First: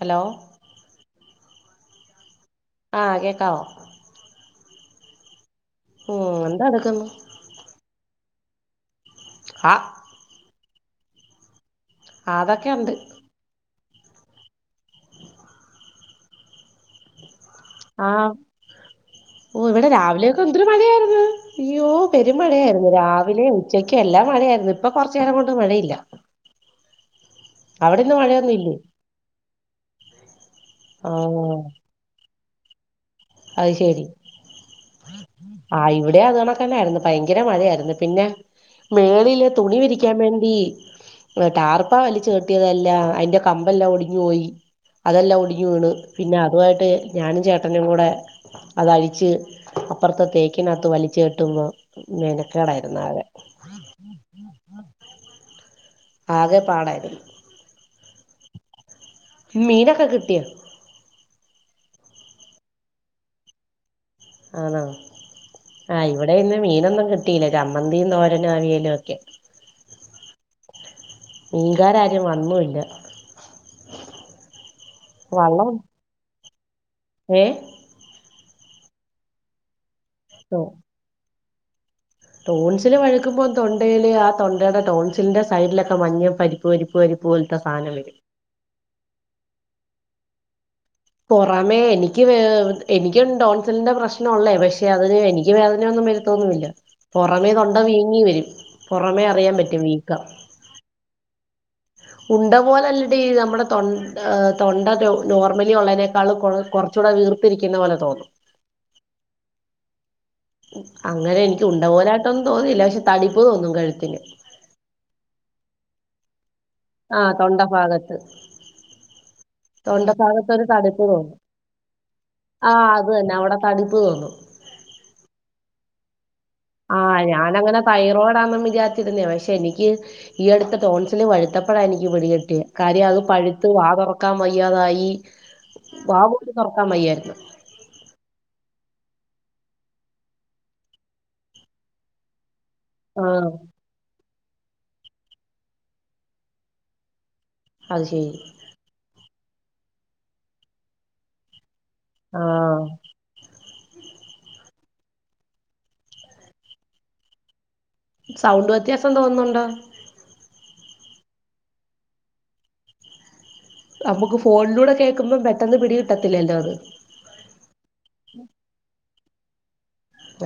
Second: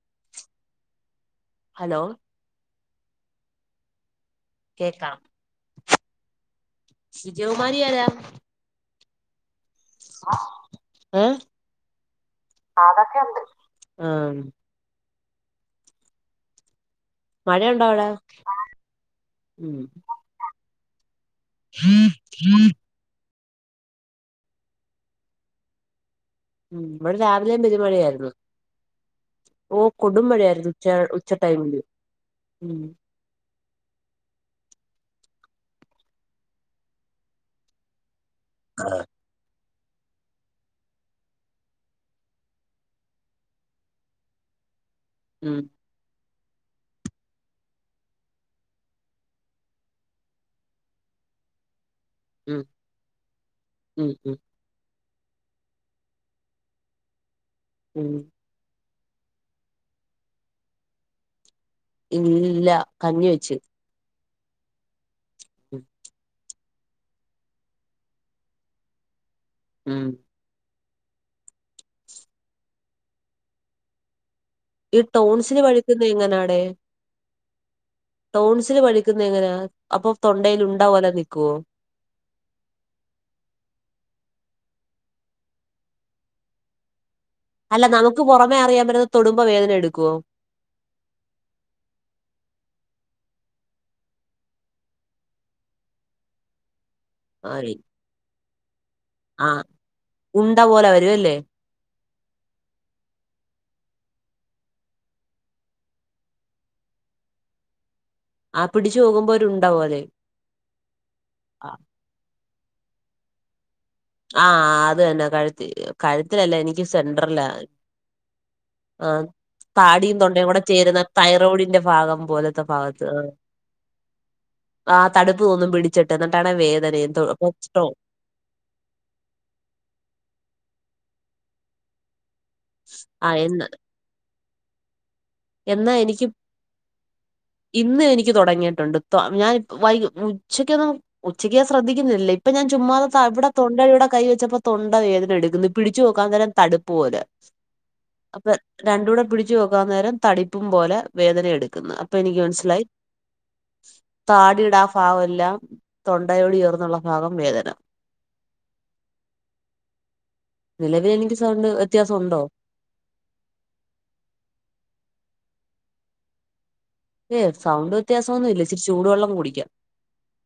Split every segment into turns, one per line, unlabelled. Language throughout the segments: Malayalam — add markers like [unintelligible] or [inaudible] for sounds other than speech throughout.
ഹലോ
ഹലോ
ആഹ കേക്കാവോ
കേക്കാം
ഉ എന്താ അതക്കന്ന്
ജവ്മാരി ആരാ
ആഹ്
അഹ്
അതൊക്കെ
ആഹ്
ഉണ്ട്
അതക്കണ്ട്
ആഹ്
[unintelligible]
ഓ
ഉം
ഇവിടെ രാവിലെയൊക്കെ എന്തൊരു മഴയായിര്ന്ന് അയ്യോ പെരും മഴയായിരുന്നു രാവിലെ ഉച്ചയ്ക്കും എല്ലാ മഴയായിരുന്നു ഇപ്പൊ കുറച്ച നേരം കൊണ്ട് മഴയില്ല
ഇവിടെ രാവിലെ പെരുമഴ
അവിടെ ഇന്ന്
ആയിരുന്നു
മഴയൊന്നും ഇല്ലേ
ഓ കൊടുമഴായിരുന്നു ഉച്ച
ആഹ്
ഉച്ചടൈമില്
അത് ശരി ആഹ് ഇവിടെ അതു ഓണക്ക തന്നെ ആരുന്നു ഭയങ്കര മഴയായിരുന്നു പിന്നെ മേളില് തുണി വിരിക്ക ക്കാൻ വേണ്ടി ടാർപ വലിച്ച് കെട്ടിയതെല്ല അതിന്റെ കമ്പെല്ലാം ഒടിഞ്ഞു പോയി അതെല്ലാം
ഉം
ഒടിഞ്ഞു വീണു പിന്നെ അതു ആയിട്ട് ഞാനും ചേട്ടനയും കൂടെ അതഴിച്ച് അപ്പുറത്തെ തേക്കിനകത്ത് വലിച്ച കെട്ടുമ്പോ
ഉം
മനക്കേടായിരുന്നു ആകെ
ഉം ഉം
ആകെ പാടായിരുന്നു
ഉം
മീനൊക്കെ കിട്ടിയൊ
ഇല്ല കഞ്ഞി വെച്ചു
ആണോ ആഹ് ഇവിടെ ഇന്ന് മീനൊന്നും കിട്ടിയില്ലേ ചമ്മന്തിയും തോരനും അവിയലും ഒക്കെ
ഉം
മീകാര്‌ ആര്‌ വന്നുല്ല
ഈ ടൗൺസിന് കഴിക്കുന്നത് എങ്ങനാണേ
ഏഹ്
ടൗൺസില് പലിക്കുന്ന എങ്ങനാ അപ്പൊ തൊണ്ടൽ ഉണ്ടാവോലെ നിക്കുവോ
ടോൺസില് വഴുക്കുമ്പോം തൊണ്ടയില് ആഹ് തൊണ്ടയുടെ ടോൺസിലിന്റെ സൈഡിലൊക്കെ മഞ്ഞ പരിപ്പ് പരിപ്പ് പരിപ്പ് പോലത്തെ
അല്ല
സാധനം വരും
നമുക്ക് പുറമേ അറിയാൻറ്റുന്ന അത്തൊടുമ്പോ വേദന എടുക്കുവോ
പുറമേ എനിക്ക് എനിക്ക് ഡോൺസലന്റെ പ്രശ്നം ഉള്ളേ പക്ഷെ അതിന് എനിക്ക് വേദനൊന്നും വരു ന്നില്ല പുറമേ
ആഹ്
തൊണ്ട വീങ്ങി വരും പുറമേ അറിയാൻ പറ്റും വീക്കാം
ഇതാ ഓല വരുമല്ലോ
ഉണ്ട പോലെല്ലടി ഈ നമ്മുടെ തൊ തൊണ്ട നോർമലി ഉള്ളതിനേക്കാൾ കുറ ചൂടെ വീർതിരിക്കുന്ന പോല തോന്നും
ആഹ് പിടിച്ച് നോകുമ്പോ ഒരുണ്ട പോലെ
അങ്ങനെ എനിക്ക്
ആഹ്
ഉണ്ടപോലായിട്ടൊന്നും തോന്നില്ല പക്ഷെ തടിപ്പ് തോന്നും കഴുത്തിന്
ആഹ് അത് തന്നെ കഴുത്തി കഴുത്തിലല്ലേ എനിക്ക്
ആ
സെന്റ്റലാ
തൊണ്ട ഭാഗത്ത്
ആഹ്
തൊണ്ട
താടിയും തൊണ്ടയും
ഭാഗത്ത്
കൂടെ
ഒരു
ചേരുന്ന
തടിപ്പ് തോന്നും
തൈറോയിഡിന്റെ ഭാഗം പോലത്തെ
ആ
ഭാഗത്ത്
അത് തന്നെ അവിടെ തടിപ്പ് തോന്നും
ആഹ് തടിപ്പ് തോന്നും പിടിച്ചിട്ട് എന്നിട്ടാണ് വേദ
ആഹ് ഞാനങ്ങനെ തൈറോയ്ഡ് ന്നാ വിജാ പക്ഷെ എനിക്ക് ഈ അടുത്ത ടോൺസിൽ പഴുത്തപ്പെഴാ എനിക്ക് പിടി കിട്ടിയേ കാര്യം അത്
ആഹ് എന്ന്
പഴുത്ത് വാ തൊറക്കാൻ വയ്യാതായി
എന്നാ
വാ
എനിക്ക്
പോലും തുറക്കാൻ വയ്യായിരുന്നു
ഇന്ന് എനിക്ക് തുടങ്ങിയിട്ടുണ്ട് ഞാൻ വൈക ഉച്ചക്കൊന്നും ഉച്ചക്ക് ഞാൻ ശ്രദ്ധിക്കുന്നില്ലേ ഇപ്പ ഞാൻ ചുമ്മാതത്ത അവിടെ
ആഹ്
തൊണ്ടയുടെ കൈ വെച്ചപ്പോ തൊണ്ട വേദന എടുക്കുന്നു പിടിച്ചു നോക്കാം അന്നേരം തടുപ്പുപോലെ
അത്ശെരി
രണ്ടൂടെ പിടിച്ചുനോക്കാം അന്നേരം തടിപ്പും പോലെ വേദന എടുക്കുന്നു അപ്പൊ
ആഹ്
എനിക്കുമനസ്സിലായി താടീടെ ആ ഭാഗമെല്ലാം തൊണ്ടയോട് ചേർന്നുള്ളഭാഗം വേദന.
സൗണ്ട് വ്യത്യാസം തോന്നുന്നുണ്ടോ.
നിലവിലെനിക്ക് സൗണ്ട് വ്യത്യാസം ഒണ്ടോ
നമ്മുക്ക് ഫോണിലൂടെ കേക്കുമ്പം പെട്ടെന്ന് പിടി കിട്ടത്തില്ലല്ലോ അത്.
ഏ സൗണ്ട് വ്യത്യാസൊന്നും ഇല്ല ഇച്ചിരി ചൂടുവെള്ളം കുടിക്കാം.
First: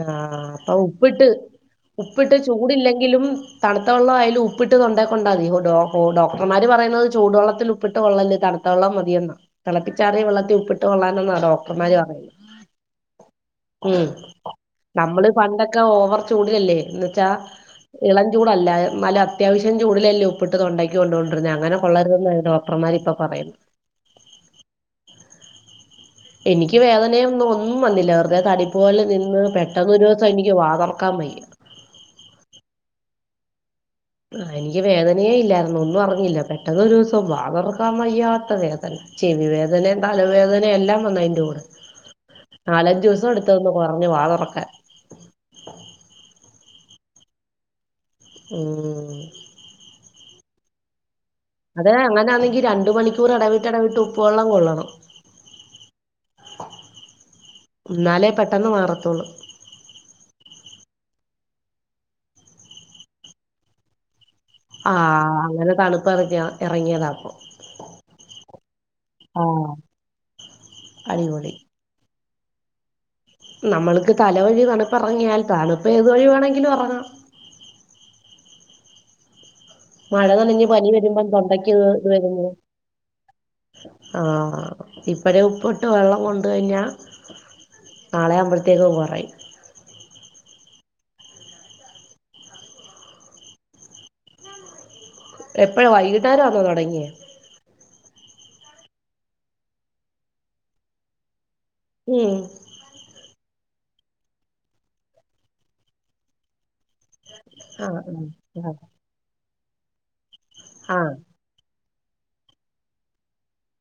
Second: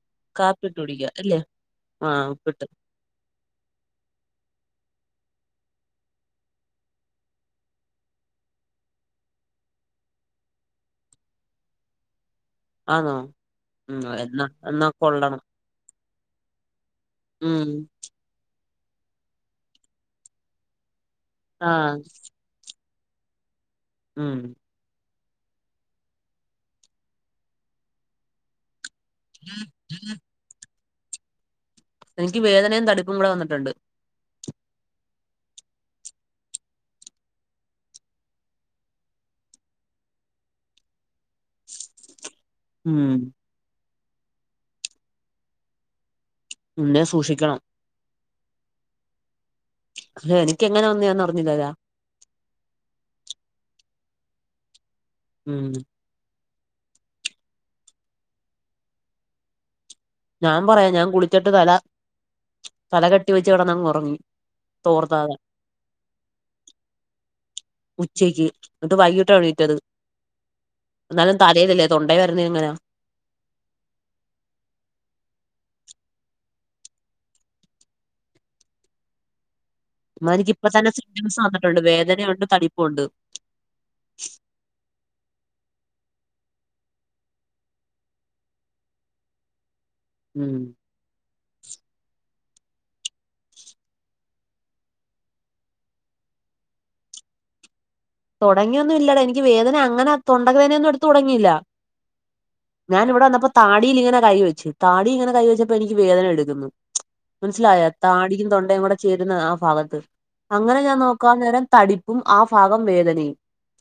ആ അപ്പൊ
കാപ്പിയിട്ട് കുടിക്കാം
ഉപ്പിട്ട്
അല്ലേ
ഉപ്പിട്ട് ചൂടില്ലെങ്കിലും തണുത്തവെള്ളം അയ്ല് ഉപ്പിട്ട് തൊണ്ടേ കൊണ്ടാമതി ഓ ഡോ ഓ ഡോക്ടർമാരുപറയുന്നത് ചൂടുവെള്ളത്തില് ഉപ്പിട്ട് വെള്ളല്ലേ തണു ത്തവെള്ളം മതിയെന്നാ തെളപ്പിച്ചാറിയ വെള്ളത്തി ഉപ്പിട്ട് കൊള്ളാനെന്നാ ഡോക്ടർമാര് പറയുന്നത്.
ആന്നൊ ഉം എന്നാ എന്നാ
നമ്മളീ
കൊള്ളണം
പണ്ടൊക്കെ ഓവർ ചൂടിലല്ലേ എന്നൂച്ചാ
ഉം
ഇ ളം ചൂടല്ലാ നല്ല അത്യാവശ്യം ചൂടിലല്ലേ ഉപ്പിട്ട് തൊണ്ടക്കു കൊണ്ടോണ്ടിരുന്നെ അങ്ങനെ
ആഹ്
കൊള്ളരുതെന്നാ ഡോക് ക്ടർമാരിപ്പൊ പറയുന്നെ.
ഉം
എനിക്ക് വേദനയൊന്നും ഒന്നും വന്നില്ല വെറുതെ തടിപ്പു പോലെ നിന്ന് പെട്ടെന്നൊരൂസം എനി ക്ക് വാതൊറക്കാൻ വയ്യാ.
എനിക്ക് വേദനയും തടിപ്പുംകുടെ വന്നിട്ടൊണ്ട്.
ആ എനിക്ക് വേദനയേ ഇല്ലായിരുന്നു ഒന്നും അറിഞ്ഞില്ല പെട്ടെന്നൊരു ദിവസം വാ തൊറക്കാൻ വയ്യാത്തവേദന. ചെവി വേദനയും തലവേദനയും എല്ലാംവന്നു അതിന്റെകൂടെ
ഉം
നാലഞ്ചൂസമെടുത്തു ഒന്നുകൊറഞ്ഞു വാ തൊറക്കാൻ.
പിന്നേം സൂക്ഷിക്കണം.
ഉം
ഹേയ് എനിക്കെങ്ങനെയാ വന്നെയെന്ന് അറിഞ്ഞില്ലല്ലോ.
അതെ അങ്ങനെയാണെങ്കി രണ്ടുമണിക്കൂർ എടവിട്ട് എടവിട്ട് ഉപ്പുവെള്ളം കൊള്ളണം.
ഉം
എന്നാലേ പെട്ടെന്നുമാറത്തൊള്ളൂ.
ഞാൻപറയാം ഞാൻ കുളിച്ചിട്ട് തല തലകെട്ടിവെച്ച് കെടന്നങ്ങൊറങ്ങി.
ആ അങ്ങനെ തണുപ്പെറങ്ങി എറങ്ങിയതാപ്പൊ
ഉച്ചക്ക് എന്നിട്ട് വൈകിട്ടായെണീറ്റത് എന്നാലും
അടിപൊളി
തലയിലല്ലേ. തൊണ്ടെ വരണയെങ്ങനാ
നമ്മള്ക്ക് തലവഴി തണുപ്പെറങ്ങിയാൽ തണുപ്പ് ഏതുവഴി വേണമെങ്കിലും എറങ്ങാം. മഴ
എന്നാ
നനഞ്ഞു
എനിക്കിപ്പ തന്നെ
പനിവരുമ്പം
സിംറ്റംസ് വന്നിട്ടുണ്ട്
തൊണ്ടക്കിത്
വേദനയുണ്ട്
ഇതുവരുന്നത്.
തടിപ്പുണ്ട്
ആഹ് ഇപ്പഴെ ഉപ്പിട്ട് വെള്ളം കൊണ്ടുകഴിഞ്ഞാ നാളെയാവുമ്പഴത്തേക്കു കൊറയും.
ഉം
എപ്പഴാ വൈകുന്നേരവാണോ തൊടങ്ങിയേ.
തൊടങ്ങിയൊന്നുവില്ലെടാ എനിക്കുവേദന അങ്ങനെ തൊണ്ടക്കു വേദനയൊന്നും എടുത്തുതൊടങ്ങിയില്ല.
ഉം
ഞാനിവിടെ വന്നപ്പോ താടിയിലിങ്ങനെ കൈവെച്ചു താടിലിങ്ങനെ കൈവെച്ചപ്പോ എനിക്കു വേദനയെടുക്കുന്നു. മനസ്സിലായോ
ആഹ്
താടിക്കും
ആഹ്
തൊണ്ടയും കൂടെ ചേരുന്നത് ആ ഭാഗത്ത് അങ്ങനെ ഞാൻ
ആഹ്
നോക്കാൻ നേരം തടി പ്പും ആ ഭാഗം വേദനയും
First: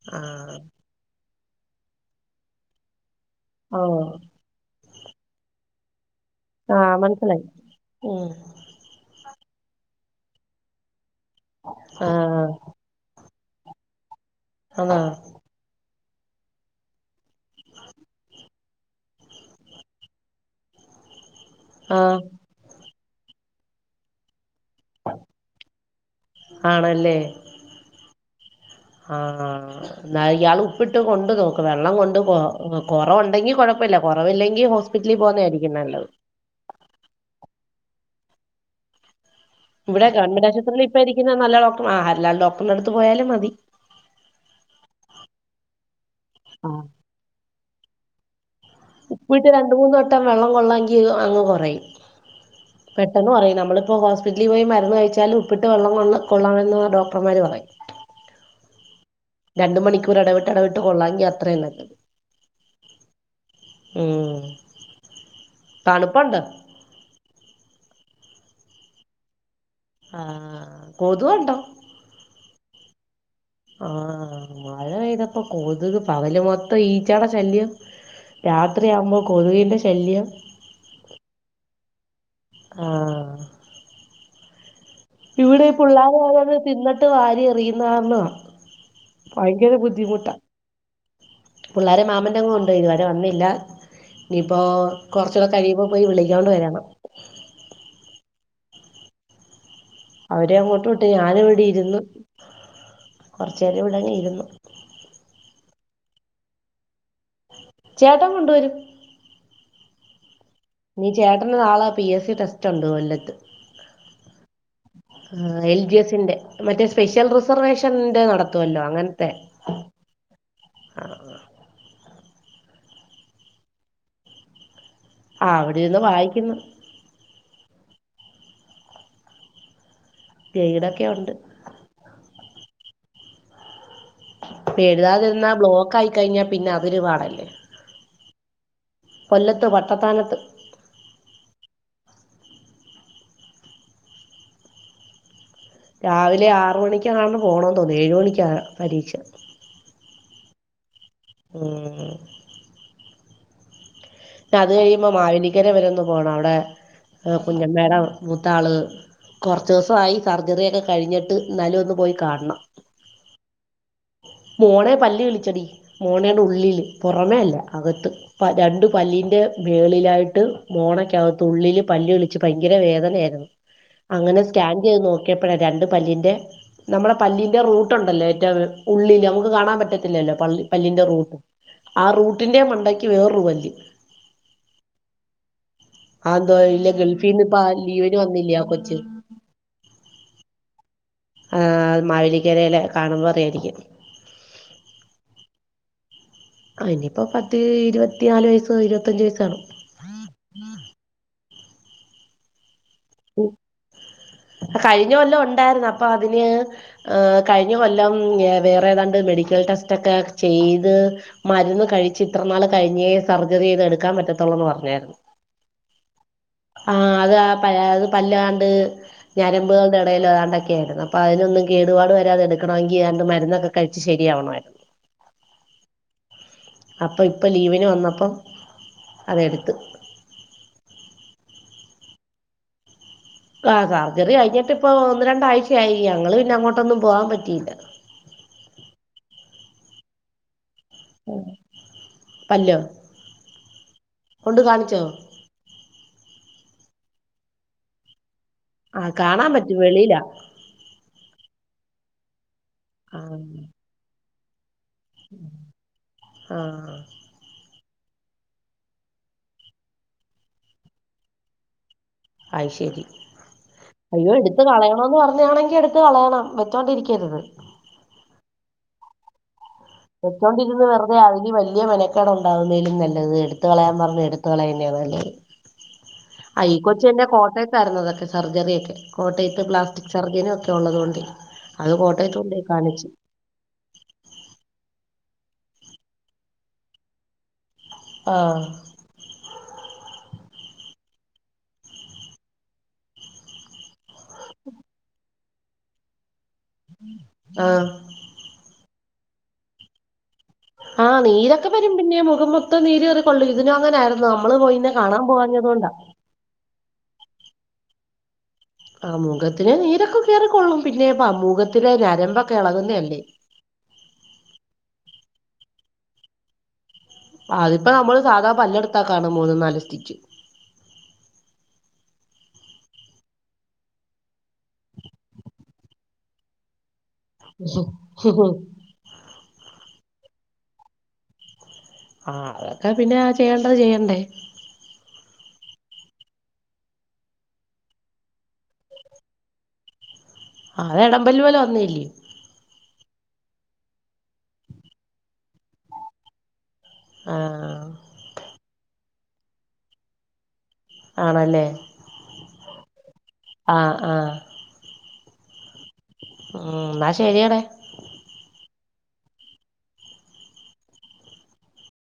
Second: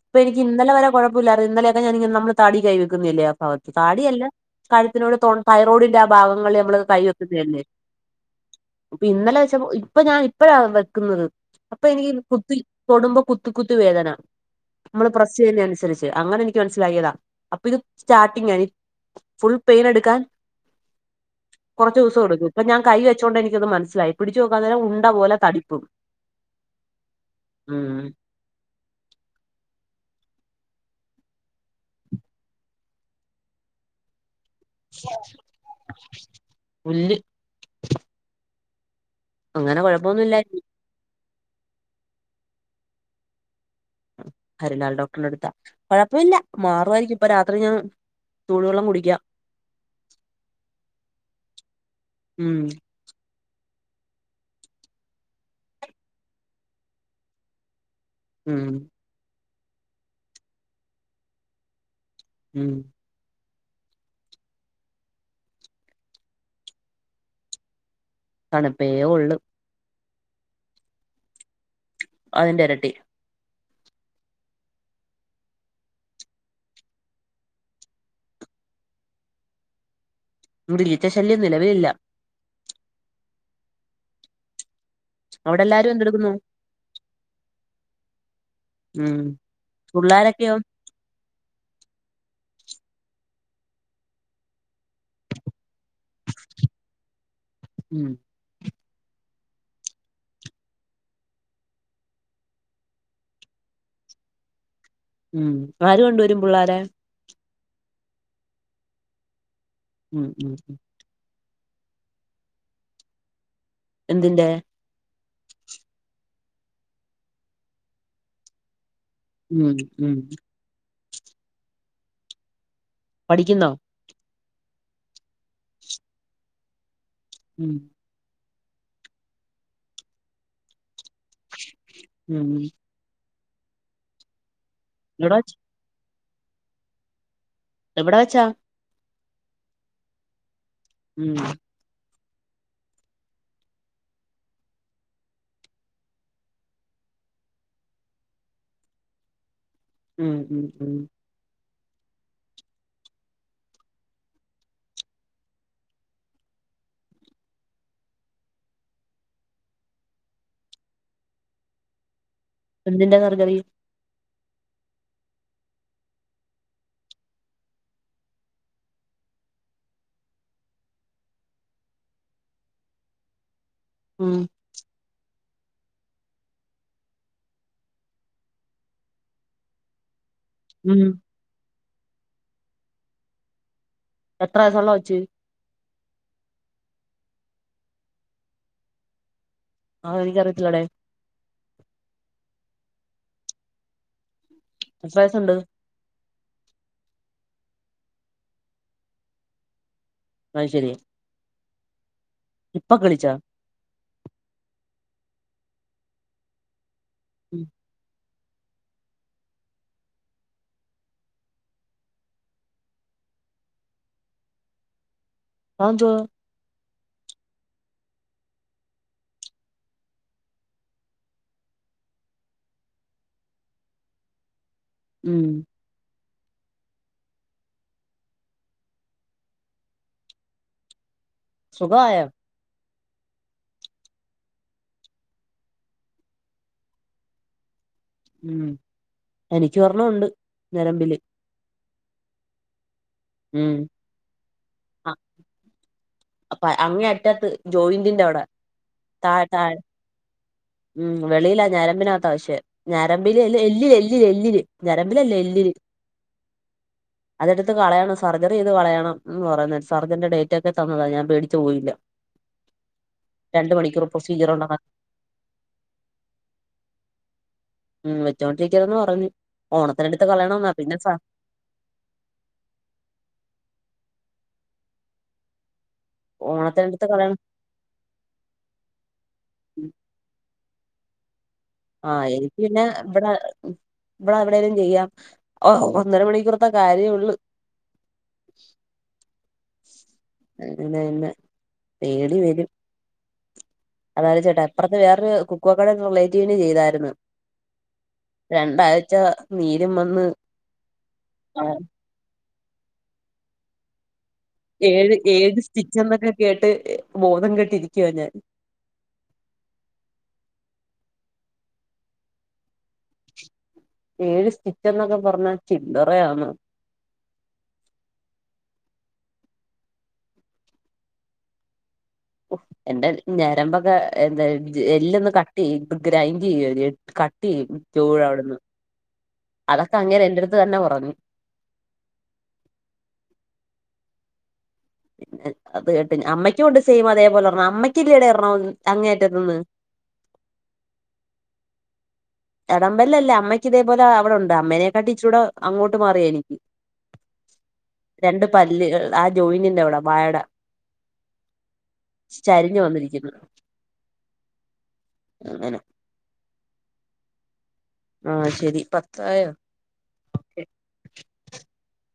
ഇപ്പൊയെനിക്ക്
ആഹ്
ഇന്നലെ വരെ കൊഴ പ്പൊല്ലാരുന്നു ഇന്നലൊയൊക്കെ ഞാനിങ്ങനെ നമ്മള് താടി കൈവെക്കുന്നയല്ലേ അപ്പൊ
ഓഹ്
താടിയല്ലാ കഴുത്തിനോട് തൊ തൈറോയ്ഡിന്റെയാ പാവങ്ങള് നമ്മള്
ആഹ്
കൈ
മനസ്സിലായി
ഒപ്പിതര്ല്ലേ
ഉം
അപ്പൊ ഇന്നലെ വെച്ചപ്പൊ ഇപ്പൊ ഞാൻ ഇപ്പഴാ വെക്കുന്നത് അപ്പൊ എനിക്ക്
ആഹ്
കുത്തി തൊടുമ്പോ കു കുത്തി കുത്തി വേദന
അതാ
നമ്മള് പ്രസ്സെയ്യുന്നെനന്സര്ച്ച് അങ്ങനെ ഇനിക്ക് മനസ്സിലായതാ അപ്പൊ ഇത് സ്റ്റാർട്ടിങ്ങായി ഇനി ഫുൾ പെയ്നെട്ക്കാൻ
ആഹ്
കുറചൂസൊടുക്കും ഇപ്പ ഞാൻ കൈ വെച്ചോണ്ട് എനിക്കത് മനസ്സ്ലായി പിടിചോക്കാതെന്നെ
ആണല്ലേ
ഉം
ആഹ് എന്ന ഇയാള് ഉപ്പിട്ട് കൊണ്ട് നോക്ക് വെള്ളം കൊണ്ട് പോ കൊറവുണ്ടെങ്കി കൊഴപ്പല്ല കൊറവില്ലെങ്കി ഹോസ് ഹോസ്പിറ്റലിൽ പോവുന്നായിരിക്കും നല്ലത്
പുല്ല് അങ്ങനെ
ഇവിടെ
കുഴപ്പമൊന്നും
ഗവൺമെന്റ്
ഇല്ലായിരുന്നു
ആശുപത്രില് ഇപ്പ ഇരിക്കുന്ന നല്ല ഡോക്ടർ ആഹ് ഹല്ലാൽ ഡോക്ടർനടുത്ത് പോയാലും മതി
ഹരിലാല് ഡോക്ടറിന്റെ അടുത്താ കുഴപ്പല്ല മാറു ആയിരിക്കും ഇപ്പൊ രാത്രി ഞാൻ ചൂടെള്ളം കുടിക്ക
വീട്ടി രണ്ട് മൂന്ന് വട്ടം വെള്ളം കൊള്ളങ്കി അങ്ങ് കൊറയും
ഉം
പെട്ടെന്ന് പറയും നമ്മളിപ്പോ ഹോസ്പിറ്റലിൽ പോയി മരുന്ന് കഴിച്ചാ ലും ഉപ്പിട്ട് വെള്ളം കൊ കൊള്ളണ മെന്ന് ഡോക്ടർമാര് പറയും
ഉം
രണ്ട് മണിക്കൂർ എടവിട്ട് എടവിട്ട് കൊള്ളാങ്കി അത്രേം നല്ലത്
ഉം
ഉം തണ്പ്പൊണ്ട്
തണ്പ്പേ ഒള്ളു
ആഹ് കൊതു ഉണ്ടോ
അതിന്റെ എരട്ടി
ആഹ് മഴ പെയ്തപ്പോ കൊതുക് പകല് മൊത്തം ഈച്ചാടെ ശല്യം രാത്രി ആവുമ്പോ കൊതുകിന്റെ ശല്യം
ഇവിടെ ഈച്ചശല്യം നിലവിലില്ല
ആഹ്
അവിടെ
ഇവിടെ
എല്ലാരും
പുള്ളാര്
എന്തെടുക്കുന്നു
ഓരോന്ന് തിന്നിട്ട് വാരി എറിയുന്നാരണ
ഉം
ഭയങ്കര ബുദ്ധിമുട്ടാ
പിള്ളാരൊക്കെയോ
പുള്ളാരെ മാമന്റെ അങ്ങ് കൊണ്ടോയ് ഇതുവരെ വന്നില്ല ഇനിയിപ്പോ കുറചൊക്കെ കഴിയുമ്പോ പോയി വിളിക്കോണ്ട് വരണം
ഉം
അവരെ അങ്ങോട്ട് വിട്ട് ഞാനി ഇവിടെ ഇരുന്നു കൊർചേരം ഇവിടെങ്ങി ഇരുന്നു
ഉം ആര് കൊണ്ടുവരും പുള്ളാരെ
ചേട്ടം കൊണ്ടുവരും
ഉം ഉം ഉം
ഇനി ചേട്ടന് നാളെ പി എസി ടെസ്റ്റ് ഉണ്ട് കൊല്ലത്ത്
എന്തിന്റെ
ആഹ് എൽ ജി എസ്ന്റെ മറ്റേ സ്പെഷ്യൽ റിസർവേഷന്റെ നടത്തുല്ലോ അങ്ങന് ത്തെ
ഉം ഉം
ആഹ് ആഹ്
പഠിക്കുന്നോ
ആഹ് അവിടിര്ന്ന് വായിക്ക്ന്ന്
ഉം
വീടൊക്കെ ഉണ്ട്
ഉം
പിള്ളാര്
എവിടെ
വെന്നാ
വെച്ച്
ബ്ലോക്ക് ആയി കഴിഞ്ഞാ പിന്നെ അവര് വാടെല്ലേ
എവിടെ വെച്ചാ
കൊല്ലത്ത് വട്ടത്താനത്ത്
ഉം
രാവിലെ ആറ് മണിക്കാണ്ട് പോണം തോന്നു ഏഴ് മണിക്കാ പരീക്ഷ
ഉം ഉം ഉം
എഹ് ഏഹ് അത് കഴിയുമ്പോ മാവേലിക്കര വരെന്നു പോണം അവിടെ കുഞ്ഞമ്മേട മൂത്താള് കൊർച്ച് ദിവസായി സർജറി ഒക്കെ കഴിഞ്ഞിട്ട് ഇന്നാലും ഒന്ന് പോയി കാണണം
എന്തിന്റെ സർജറി
മോണെ പല്ല് കിള്ച്ചെടി മോണേയുടെ ഉള്ളില് പൊറമേ അല്ല അകത്ത് പ രണ്ട് പല്ലിൻ്റെ മേളിലായിട്ട് മോണക്കെകത്ത് ഉള്ളില് പല്ലിളിച്ച് ഭയങ്കര വേദനയായിർന്നു
ഉം
അങ്ങനെ സ്കാൻ ചെയ്ത് നോക്കിയപ്പയാ രണ്ട് പല്ലിന്റെ നമ്മുടെ പല്ലിന്റെ റൂട്ടുണ്ടല്ലെ [unintelligible] ഉള്ളില് നമുക്ക് കാണാൻ പറ്റത്തില്ലല്ലോ പള്ളി
ഉം
പല്ലിന്റെ റൂട്ട് ആഹ് റൂട്ടിന്റെ മണ്ടയ്ക്ക് വേറൊരു പല്ല്
എത്രസം കൊണ്ട [unintelligible]
ആഹ് എന്തോ ഇല്ല ഗൾഫീന്ന് പാ ലീവിന് വന്നില്ലേ കൊച്ച്
ആ കാര്യം എനിക്കറിയത്തില്ലെടേ
ആഹ് മാവേലിക്കരയിലെ കാണുമ്പോൾ അറിയായിരിക്കും
എത്ര വയസ്സ്ണ്ട്
അയ്നിപ്പോ പത്ത് ഇരുപത്തിനാല് വയസ്സ് ഇരുപത്തഞ്ച് വയസ്സ് കാണും
അയ് ശെരി ഇപ്പൊ കിളിച്ചാ
കഴിഞ്ഞ കൊല്ലം ഉണ്ടായിർന്നു അപ്പൊ അതിന്
ഉം.
കഴിഞ്ഞ കൊൽ ല്ലം വേറെ ഏതാണ്ട് മെഡിക്കൽ ടെസ്റ്റ് ഒക്കെ ചെയ്ത് മരുന്ന് കഴിച്ച് ഇത്രനാൾ കഴിഞ്ഞേ സർജറി ചെയ്ത് എടുക്കാൻ പറ്റത്തുള്ളൂന്ന് പറഞ്ഞേർന്നു.
ആ ന്താ
ആഹ് അത് ആ പഴേത് പല്ലാണ്ട് ഞരമ്പുകളുടെടയിലോ അതൊക്കെയായിരുന്നു അപ്പോ അതിനൊന്നും കേടുപാട് വരാതെടുക്കണമെങ്കി അണ്ട് മരുന്നൊക്കെ കഴിച്ച് ശരിയാവണമാ [inaudible]
ഉം
അപ്പൊ ഇപ്പം ലീവിന് വന്നപ്പം അതെട്ത്ത്
സുഖ ആയോ
ആഹ് സർജറി കഴിഞ്ഞട്ട് ഇപ്പോ ഒന്ന് രണ്ടാഴ്ചയായി ഞങ്ങൾ പിന്നെ അങ്ങോട്ടൊന്നും പോകാൻ പറ്റിയില്ല.
ഉം എനിക്ക് ഒർണം ഉണ്ട് ഞരമ്പില്
പല്ലോ
ഉം
കൊണ്ട് കാണിച്ചോ
ആഹ് അപ്പ അങ്ങേ അറ്റത്ത് ജോയിന്റിന്റെ അവ്ടെ
ആഹ് കാണാൻ പറ്റൂ വെളിയിലാ
ഉം വെളിയിലാ ഞരമ്പിനകത്താ വെച്ചേ ഞരമ്പില്
ആഹ്
എല്ല് എല്ലില് എല്ലില് എല്ലില് ഞരമ്പിലല്ല എല്ലില്
ആഹ്
അതെട്ത്ത് കളയണം സർജറി ചെയ്ത് കളയണം എന്ന് പറയുന്ന സർജറിന്റെ ഡേറ്റ് ഒക്കെ തന്നതാണ് ഞാൻ പേടിച്ചു പോയില്ല
അയ് ശെരി
രണ്ട് മണിക്കൂർ
അയ്യോ
പ്രൊസീജിയർ
എടുത്ത്
ഉണ്ടെന്ന്
കളയണോന്ന് പറഞ്ഞാണെങ്കി എടു ത്തുകളയണം വെച്ചോണ്ടിരിക്കരുത്
ഉം വെച്ചോണ്ടിരിക്കതെന്ന് പറഞ്ഞു ഓണത്തിനടുത്ത് കളയണംന്നാ
പൊക്കോണ്ടിരിന്ന്
പിന്നെ സ
വെറുതെ അതിന് വല്യ വെലേ ക്കെ ഉണ്ടാവുന്നതിലും നല്ലത് എടുത്ത കളയാൻ പറഞ്ഞ എടുത്ത് കളയുന്നേ നല്ലത്. അ ഈ
ഓണത്തിനടുത്ത്
കൊച്ചന്നെ
കളയണം
കോട്ടയ തരുന്നതൊക്കെ സർജറിയൊക്കെ കോട്ടയത്തിന്നാ ചെറ്തിനൊക്കെ ഉള്ളത് കൊണ്ട്
ആഹ് എനിക്ക് പിന്നെ ഇവിടെ- ഇവിടെ എവിടേലും ചെയ്യാം ഓ ഒന്നര മണിക്കൂറത്തെ കാര്യേ ഒള്ളൂ
ആഹ്
പിന്നെ അയിമ്മെ പേടി വരും അതാ ആലോയിചിട്ടാ അപ്പറത്ത് വേറൊരു കുക്കുവക്കട റിലേറ്റീവിന് ചെയ്തായിരുന്നു.
ആ
രണ്ടാഴ്ച നീരും വന്ന്
ആഹ്
ആ
നീരൊക്കെ വരും പിന്നെ മുഖം മൊത്തം നീര് കേറി കൊള്ളി ഇതിനും അങ്ങനെ ആയിരുന്നു. നമ്മള് പോയിന്നെ
ഏഴ്
കാണാൻ
ഏഴ്
പോവാഞ്ഞതുകൊണ്ടാ.
സ്റ്റിച്ച് എന്നൊക്കെ കേട്ട് ബോധം കെട്ടിരിക്കുവാ ഞാൻ
ആഹ് മുഖത്തിന് നീരൊക്കെ കേറി ക്കൊള്ളും പിന്നെപ്പം മുഖത്തിലെ നരമ്പൊക്കെ ഇളകുന്നത് അല്ലേ
ഏഴ് സ്റ്റിിച്ച് എന്നൊക്കെ പറഞ്ഞാ ചില്ലെറയാണോ?
ആഹ് അതിപ്പോ നമ്മള് സാധാ പല്ലെടുത്താ കാണും മൂന്നും നാലും സ്റ്റിച്ച്.
എന്റെ ഞരമ്പൊക്കെ എന്താ എല്ല് ഒന്ന് കട്ട് ചെയ്യും ഗ്രൈൻഡ് ചെയ്യേനു ക ചൂല അവിടുന്ന് അതൊക്കെ അങ്ങനെ എന്റെ അടുത്ത് തന്നെ ഉറങ്ങും.
ആഹ് അതൊക്കെ പിന്നെ ചെയ്യേണ്ടത് ചെയ്യണ്ടേ?
പിന്നെ അത് കേട്ട് അമ്മയ്ക്കൂണ്ട് സെയിം അതേ പോലെ ഒര്ണം അമ്മയ്ക്കിത് ഇടെ ഇറ്ണോ അങ്ങേറ്റത്ത്ന്ന്
ആഹ് അത് എടമ്പല് വലെ ഒന്നില്ലേ
എടംമ്പലം അല്ലാ അമ്മയ്ക്ക് ഇതേപോലെ അവിടൊണ്ട് അമ്മേനെക്കാട്ടിലും ഇച്ചിരിയൂടെ അങ്ങോട്ട് മാറിയാ എനിക്ക്.
ആഹ് ആഹ്
രണ്ട് പല്ല് ആ ജോയിനിന്റെ അവിടെ വായയുടെ
ആണല്ലേ
ചരിഞ്ഞു വന്നിരിക്കുന്നു
ആഹ് ആഹ്
അങ്ങനെ
ഉം എന്നാ ശരിയെടേ
ആഹ് ശെരി പത്തായോ?